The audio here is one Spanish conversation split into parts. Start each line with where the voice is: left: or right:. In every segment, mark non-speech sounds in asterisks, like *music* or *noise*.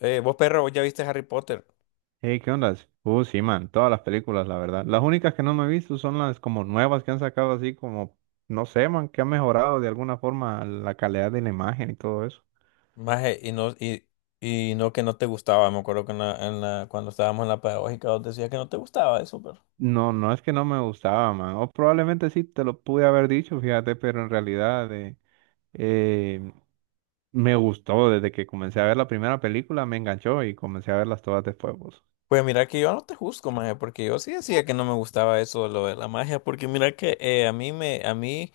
left: Vos, perro, vos ya viste Harry Potter.
right: Hey, ¿qué onda? Sí, man, todas las películas, la verdad. Las únicas que no me he visto son las como nuevas que han sacado así como, no sé, man, que han mejorado de alguna forma la calidad de la imagen y todo eso.
left: Maje, y no que no te gustaba. Me acuerdo que cuando estábamos en la pedagógica vos decías que no te gustaba eso, perro.
right: No, no es que no me gustaba, man. O probablemente sí te lo pude haber dicho, fíjate, pero en realidad eh, me gustó desde que comencé a ver la primera película, me enganchó y comencé a verlas todas después, vos.
left: Pues mira que yo no te juzgo, maje, porque yo sí decía que no me gustaba eso, lo de la magia, porque mira que a mí,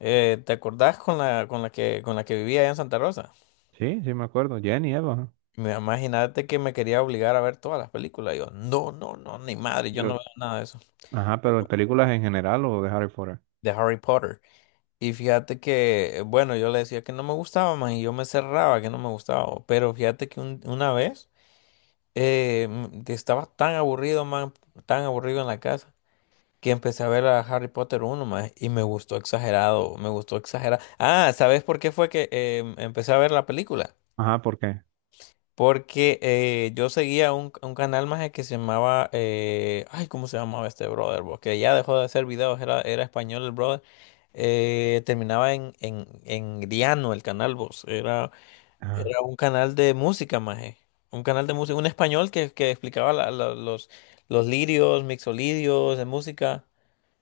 left: ¿te acordás con la que vivía allá en Santa Rosa?
right: Sí, sí me acuerdo, Jenny, Eva.
left: Me imagínate que me quería obligar a ver todas las películas. Y yo, no, no, no, ni madre, yo no
right: Pero...
left: veo nada de eso.
right: Ajá, pero en películas en general o de Harry Potter.
left: De Harry Potter. Y fíjate que, bueno, yo le decía que no me gustaba más y yo me cerraba que no me gustaba. Pero fíjate que una vez que estaba tan aburrido, man, tan aburrido en la casa, que empecé a ver a Harry Potter uno más y me gustó exagerado, me gustó exagerado. Ah, ¿sabes por qué fue que empecé a ver la película?
right: Ajá, ¿por qué?
left: Porque yo seguía un canal más que se llamaba, ay, ¿cómo se llamaba este brother? Porque ya dejó de hacer videos, era español el brother. Terminaba en Griano el canal, vos. Era,
right: Ajá.
left: era un canal de música, maje. Un canal de música, un español que explicaba los lirios, mixolidios de música,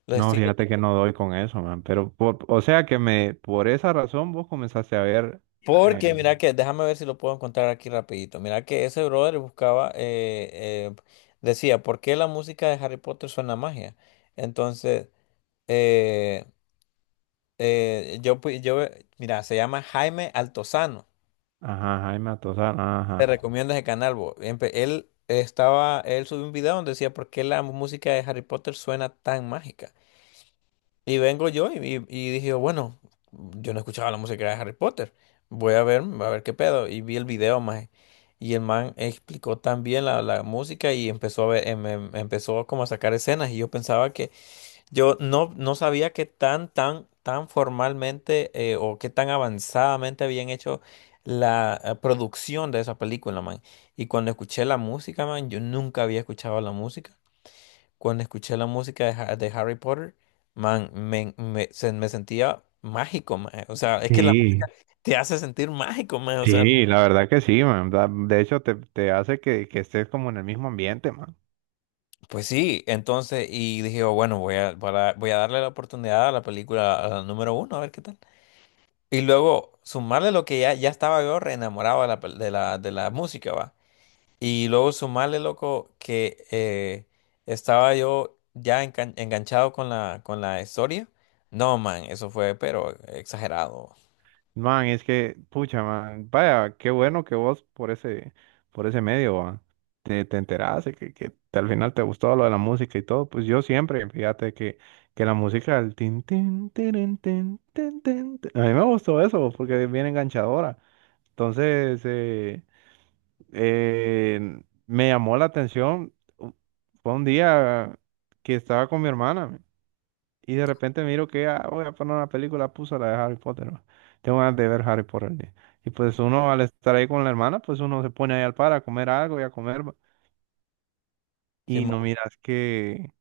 left: los
right: No,
left: estilos.
right: fíjate que no doy con eso, man. Pero, o sea que me, por esa razón vos comenzaste a ver, eh,
left: Porque mira que, déjame ver si lo puedo encontrar aquí rapidito. Mira que ese brother buscaba, decía, ¿por qué la música de Harry Potter suena a magia? Entonces, eh, yo, mira, se llama Jaime Altozano.
right: ajá, Jaime Atozán,
left: Te
right: ajá.
left: recomiendo ese canal, bo. Él estaba, él subió un video donde decía, ¿por qué la música de Harry Potter suena tan mágica? Y vengo yo y dije, bueno, yo no escuchaba la música de Harry Potter. Voy a ver qué pedo. Y vi el video, maje. Y el man explicó también la música y empezó a ver, empezó como a sacar escenas. Y yo pensaba que, yo no, no sabía qué tan, tan, tan formalmente o qué tan avanzadamente habían hecho la producción de esa película, man. Y cuando escuché la música, man, yo nunca había escuchado la música. Cuando escuché la música de, de Harry Potter, man, me sentía mágico, mae. O sea, es que
right: Sí,
left: te hace sentir mágico, mae. O sea,
right: sí, la verdad que sí, man. De hecho, te hace que estés como en el mismo ambiente, man.
left: pues sí, entonces, y dije, "Oh, bueno, voy a, voy a darle la oportunidad a la película, a la número uno, a ver qué tal. Y luego sumarle lo que ya, ya estaba yo re enamorado de la, pel- de la música, va. Y luego sumarle, loco, que estaba yo ya enganchado con la historia. No, man, eso fue, pero exagerado.
right: Man, es que, pucha, man, vaya, qué bueno que vos por ese medio, va. Te enteraste que, al final te gustó lo de la música y todo. Pues yo siempre, fíjate que la música, el tin, tin, tirin, tin, tin, tin, tin, a mí me gustó eso porque es bien enganchadora. Entonces, eh, me llamó la atención. Fue un día que estaba con mi hermana. Y de repente miro que ah, voy a poner una película, puso la de Harry Potter, ¿no? Tengo ganas de ver Harry Potter, ¿no? Y pues uno al estar ahí con la hermana, pues uno se pone ahí al par a comer algo y a comer, ¿va?
left: Sí,
right: Y no miras que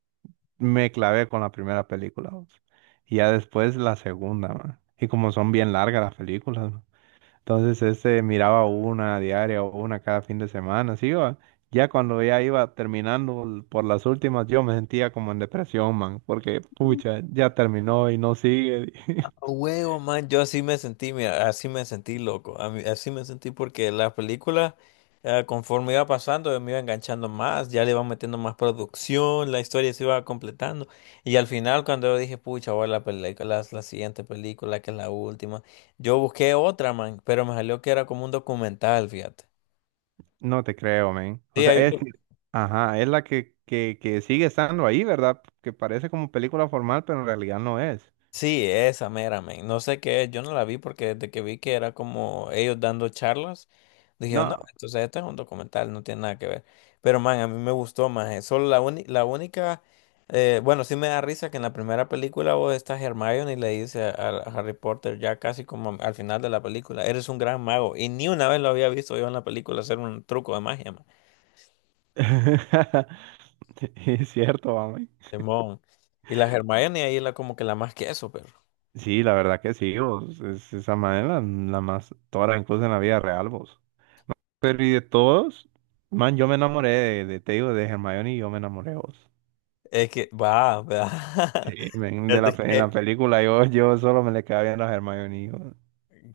right: me clavé con la primera película, ¿va? Y ya después la segunda, man. Y como son bien largas las películas, ¿va? Entonces este miraba una diaria o una cada fin de semana, así va. Ya cuando ya iba terminando por las últimas, yo me sentía como en depresión, man, porque pucha, ya terminó y no sigue. *laughs*
left: huevo, man, yo así me sentí, mira, así me sentí loco, así me sentí porque la película conforme iba pasando, me iba enganchando más, ya le iban metiendo más producción, la historia se iba completando, y al final cuando yo dije, pucha, voy a la película, la, siguiente película, que es la última, yo busqué otra, man, pero me salió que era como un documental, fíjate.
right: No te creo, men. O
left: Sí,
right: sea,
left: hay
right: es,
left: un.
right: ajá, es la que, que sigue estando ahí, ¿verdad? Que parece como película formal, pero en realidad no es.
left: Sí, esa mera, men. No sé qué es, yo no la vi porque desde que vi que era como ellos dando charlas, dije, no,
right: No.
left: entonces esto es un documental, no tiene nada que ver. Pero, man, a mí me gustó más. Solo la única, bueno, sí me da risa que en la primera película vos estás Hermione y le dice a Harry Potter ya casi como al final de la película, eres un gran mago. Y ni una vez lo había visto yo en la película hacer un truco de magia, man.
right: *laughs* Es cierto, mami.
left: Simón. Y la Hermione ahí la como que la más que eso, pero
right: Sí, la verdad que sí, vos. Es esa manera la más tora, incluso en la vida real, vos. Pero y de todos, man, yo me enamoré de te digo, de Hermione y yo me enamoré de vos.
left: es que va, va.
right: Sí,
left: *laughs*
right: men,
left: Es de
right: en
left: que.
right: la película yo, yo solo me le quedaba viendo a Hermione. Y yo,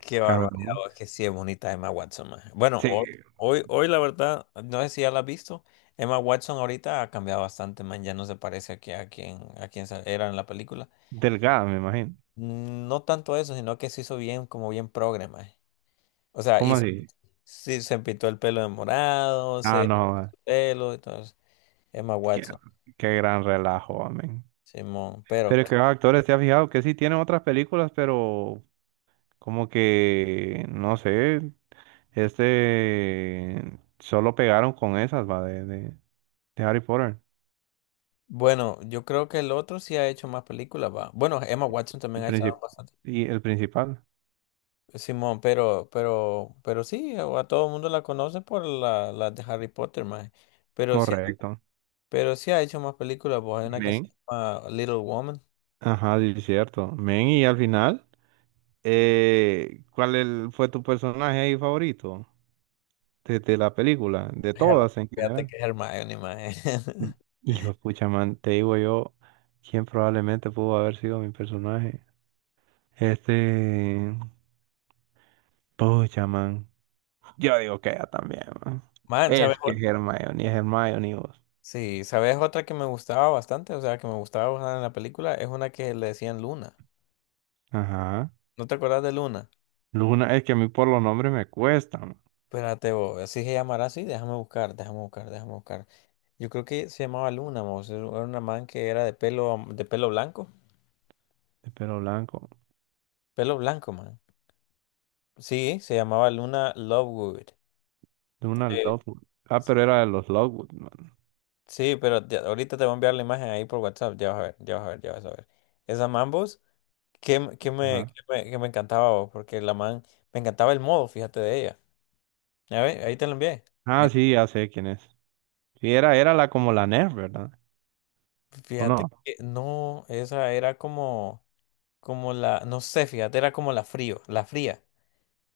left: Qué barbaridad,
right: cabrón.
left: oh, es que sí es bonita Emma Watson, maje.
right: Sí,
left: Hoy la verdad, no sé si ya la has visto. Emma Watson ahorita ha cambiado bastante, man, ya no se parece aquí a quien era en la película.
right: delgada, me imagino.
left: Mm, no tanto eso, sino que se hizo bien, como bien progre, maje. O sea,
right: ¿Cómo así?
left: sí, se pintó el pelo de morado,
right: Ah,
left: se
right: no, ah,
left: pelo, y entonces, Emma
right: qué,
left: Watson,
right: qué gran relajo, amén.
left: Simón, pero
right: Pero es que los actores, ¿te has fijado que sí tienen otras películas, pero como que, no sé, este, solo pegaron con esas, va, de Harry Potter,
left: bueno, yo creo que el otro sí ha hecho más películas, va. Bueno, Emma Watson
right: el
left: también ha hecho
right: princip-
left: bastante.
right: y el principal,
left: Simón, pero sí, a todo el mundo la conoce por la de Harry Potter, más. Pero sí,
right: correcto.
left: pero sí ha hecho más películas, pues hay una que se
right: Men.
left: llama Little Woman.
right: Ajá, sí, es cierto. Men, y al final, ¿cuál fue tu personaje ahí favorito de la película, de
left: Her-
right: todas en
left: Fíjate
right: general?
left: que es Hermione, maje.
right: Mm.
left: *laughs*
right: Hijo de pucha, man, te digo yo quién probablemente pudo haber sido mi personaje. Este, pucha, man. Yo digo que ella también, man.
left: Man, ¿sabes?
right: Es que Hermione, es Hermione vos.
left: Sí, ¿sabes otra que me gustaba bastante? O sea, que me gustaba bastante en la película, es una que le decían Luna.
right: Ajá.
left: ¿No te acuerdas de Luna?
right: Luna, es que a mí por los nombres me cuestan, man.
left: Espérate, vos, así se llamará así, déjame buscar, déjame buscar, déjame buscar. Yo creo que se llamaba Luna, mos, era una man que era de pelo, de
right: De pelo blanco.
left: pelo blanco, man. Sí, se llamaba Luna Lovegood.
right: Luna
left: Eh,
right: Lovegood. Ah, pero era de los Lovegood, man.
left: sí, ahorita te voy a enviar la imagen ahí por WhatsApp. Ya vas a ver, ya vas a ver, ya vas a ver. Esa Mambos, que, me, que me, qué
right: Ajá.
left: me qué me encantaba, bo, porque la man, me encantaba el modo, fíjate de ella. A ver, ahí te la envié.
right: Ah,
left: Mira,
right: sí, ya sé quién es. Sí, era, era la como la Nerf, ¿verdad? ¿O
left: fíjate
right: no?
left: que no, esa era como, como la, no sé, fíjate, era como la frío, la fría.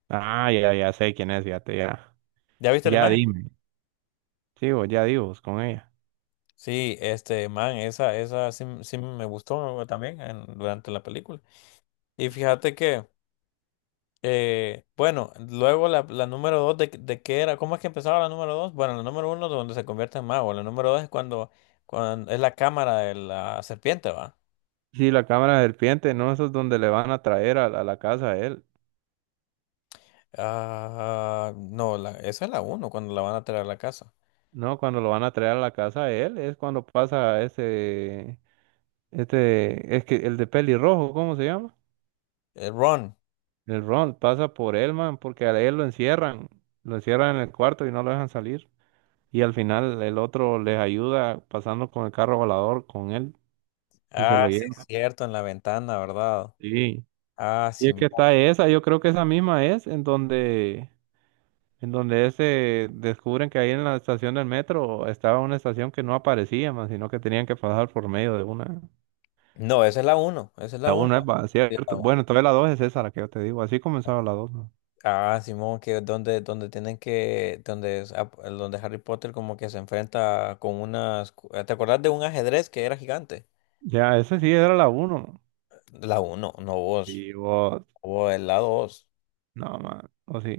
right: Ah, ya, ya sé quién es, fíjate, ya.
left: ¿Ya viste la
right: Ya
left: imagen?
right: dime. Sí, vos, ya digo, vos, con ella.
left: Sí, este man, esa sí, sí me gustó también durante la película. Y fíjate que. Bueno, luego la número dos de qué era, ¿cómo es que empezaba la número dos? Bueno, la número uno es donde se convierte en mago, la número dos es cuando, cuando es la cámara de la serpiente, ¿va?
right: Sí, la cámara de serpiente, ¿no? Eso es donde le van a traer a la casa a él.
left: Ah, no, la, esa es la uno, cuando la van a traer a la casa.
right: No, cuando lo van a traer a la casa a él es cuando pasa ese, este, es que el de pelirrojo, ¿cómo se llama?
left: Ron,
right: El Ron pasa por él, man, porque a él lo encierran en el cuarto y no lo dejan salir. Y al final el otro les ayuda pasando con el carro volador con él y se
left: ah,
right: lo
left: sí, es
right: lleva.
left: cierto, en la ventana, ¿verdad?
right: Sí.
left: Ah,
right: Y
left: sí.
right: es que está esa, yo creo que esa misma es en donde se descubren que ahí en la estación del metro estaba una estación que no aparecía más, sino que tenían que pasar por medio de una.
left: No, esa es la uno, esa es la
right: La
left: uno.
right: una es cierto. Bueno, entonces la dos es esa la que yo te digo. Así comenzaba la dos, ¿no?
left: Ah, Simón, que es donde, donde tienen que, donde, donde Harry Potter como que se enfrenta con unas, ¿te acordás de un ajedrez que era gigante?
right: Ya, ese sí era la uno.
left: La uno, no vos,
right: Y vos,
left: vos, es la dos.
right: no, man. O sí.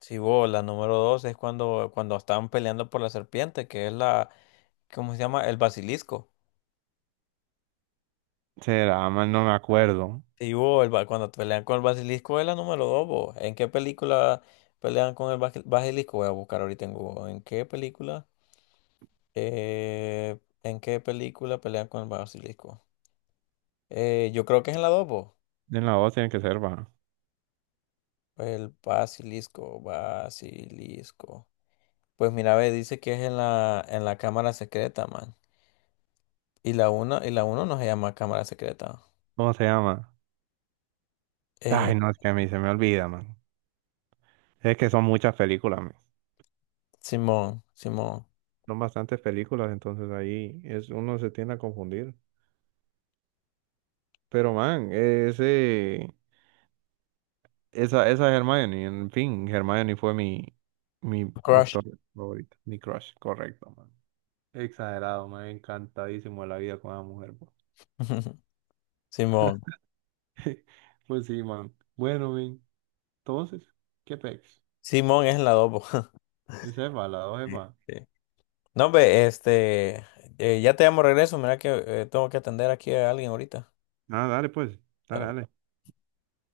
left: Sí, vos, la número dos es cuando, cuando estaban peleando por la serpiente, que es la, ¿cómo se llama? El basilisco.
right: Será, man, no me acuerdo.
left: Sí, vos, cuando pelean con el basilisco es la número dos, vos. ¿En qué película pelean con el basilisco? Voy a buscar ahorita en Google. ¿En qué película? ¿En qué película pelean con el basilisco? Yo creo que es en la 2, po.
right: En la dos tiene que ser, va.
left: El basilisco, basilisco. Pues mira, ve, dice que es en la cámara secreta, man. Y la uno no se llama cámara secreta.
right: ¿Cómo se llama?
left: Eh,
right: Ay, no, es que a mí se me olvida, man. Es que son muchas películas, man.
left: Simón, Simón.
right: Son bastantes películas, entonces ahí es, uno se tiende a confundir. Pero, man, ese. Esa Hermione, en fin, Hermione fue mi, mi actor
left: Crush.
right: favorito, mi crush, correcto, man. Exagerado, man, encantadísimo de la vida con esa mujer, po.
left: *laughs* Simón.
right: *laughs* Pues sí, man. Bueno, man, entonces, ¿qué pex?
left: Simón es en la 2, po. *laughs*
right: Yo sepa, la dos
left: Sí,
right: sepa.
left: sí. No, ve, este, ya te llamo de regreso. Mira que tengo que atender aquí a alguien ahorita.
right: Ah, dale, pues, dale,
left: Claro.
right: dale.